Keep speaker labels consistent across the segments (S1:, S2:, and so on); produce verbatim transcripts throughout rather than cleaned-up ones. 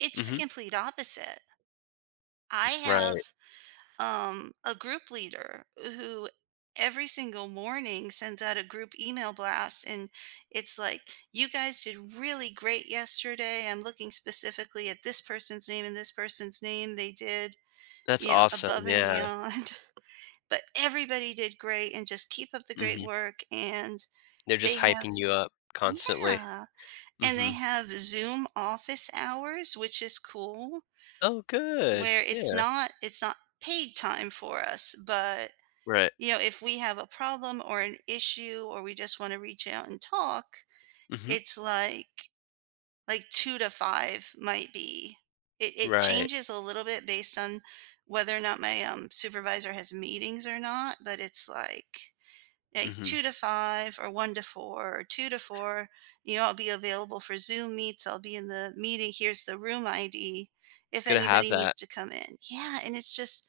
S1: It's the
S2: Mhm.
S1: complete opposite. I
S2: Right.
S1: have, um, a group leader, who every single morning sends out a group email blast, and it's like, "You guys did really great yesterday. I'm looking specifically at this person's name and this person's name. They did,
S2: That's
S1: you know,
S2: awesome,
S1: above and
S2: yeah.
S1: beyond, but everybody did great and just keep up the great
S2: Mhm.
S1: work," and
S2: They're just
S1: they have
S2: hyping you up constantly.
S1: yeah. And they
S2: Mhm.
S1: have Zoom office hours, which is cool.
S2: Oh, good.
S1: Where it's
S2: Yeah.
S1: not it's not paid time for us, but,
S2: Right.
S1: you know, if we have a problem or an issue or we just wanna reach out and talk,
S2: Mhm.
S1: it's like like two to five might be. It it
S2: Right.
S1: changes a little bit based on whether or not my, um, supervisor has meetings or not, but it's like like,
S2: Mhm.
S1: two to five or one to four or two to four. "You know, I'll be available for Zoom meets. I'll be in the meeting. Here's the room ID
S2: It's
S1: if
S2: good to have
S1: anybody needs
S2: that.
S1: to come in." Yeah. And it's just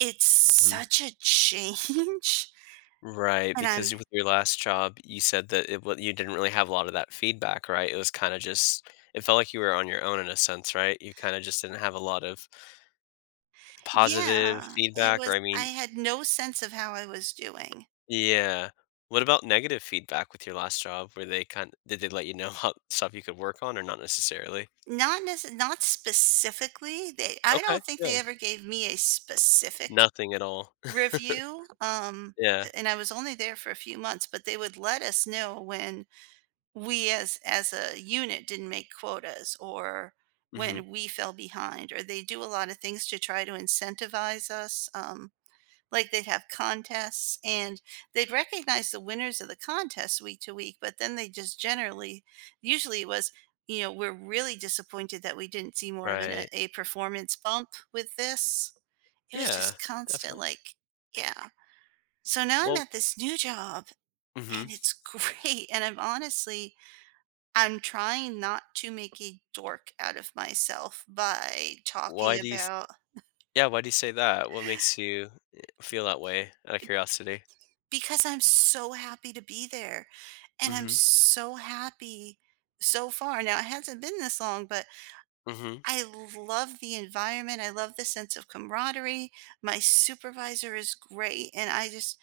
S1: it's
S2: Mhm.
S1: such a change
S2: Right,
S1: and
S2: because
S1: I'm
S2: you with your last job, you said that it wa you didn't really have a lotta that feedback, right? It was kinda just it felt like you were on your own in a sense, right? You kinda just didn't have a lot of positive
S1: Yeah. It
S2: feedback or,
S1: was
S2: I
S1: I
S2: mean
S1: had no sense of how I was doing.
S2: Yeah. What about negative feedback with your last job? Were they kind did they let you know how stuff you could work on or not necessarily?
S1: Not nece not specifically. They I
S2: Okay.
S1: don't think they
S2: Good.
S1: ever gave me a specific
S2: Nothing at all.
S1: review, um,
S2: Yeah.
S1: and I was only there for a few months, but they would let us know when we as as a unit didn't make quotas or
S2: Mhm.
S1: when we fell behind or they do a lotta things to try to incentivize us, um, like, they'd have contests and they'd recognize the winners of the contest week to week, but then they just generally usually it was, you know, we're really disappointed that we didn't see more of an
S2: Right.
S1: a performance bump with this. It was
S2: Yeah.
S1: just constant,
S2: Definitely.
S1: like, yeah. So now I'm
S2: Well
S1: at this new job,
S2: Mhm.
S1: and it's great, and I'm honestly I'm trying not to make a dork out of myself by talking
S2: Why do you s
S1: about
S2: yeah, why do you say that? What makes you, eh, feel that way out of
S1: eh, b
S2: curiosity?
S1: because I'm so happy to be there, and I'm
S2: Mhm.
S1: so happy so far. Now it hasn't been this long, but
S2: Mhm.
S1: I love the environment, I love the sense of camaraderie, my supervisor is great, and I just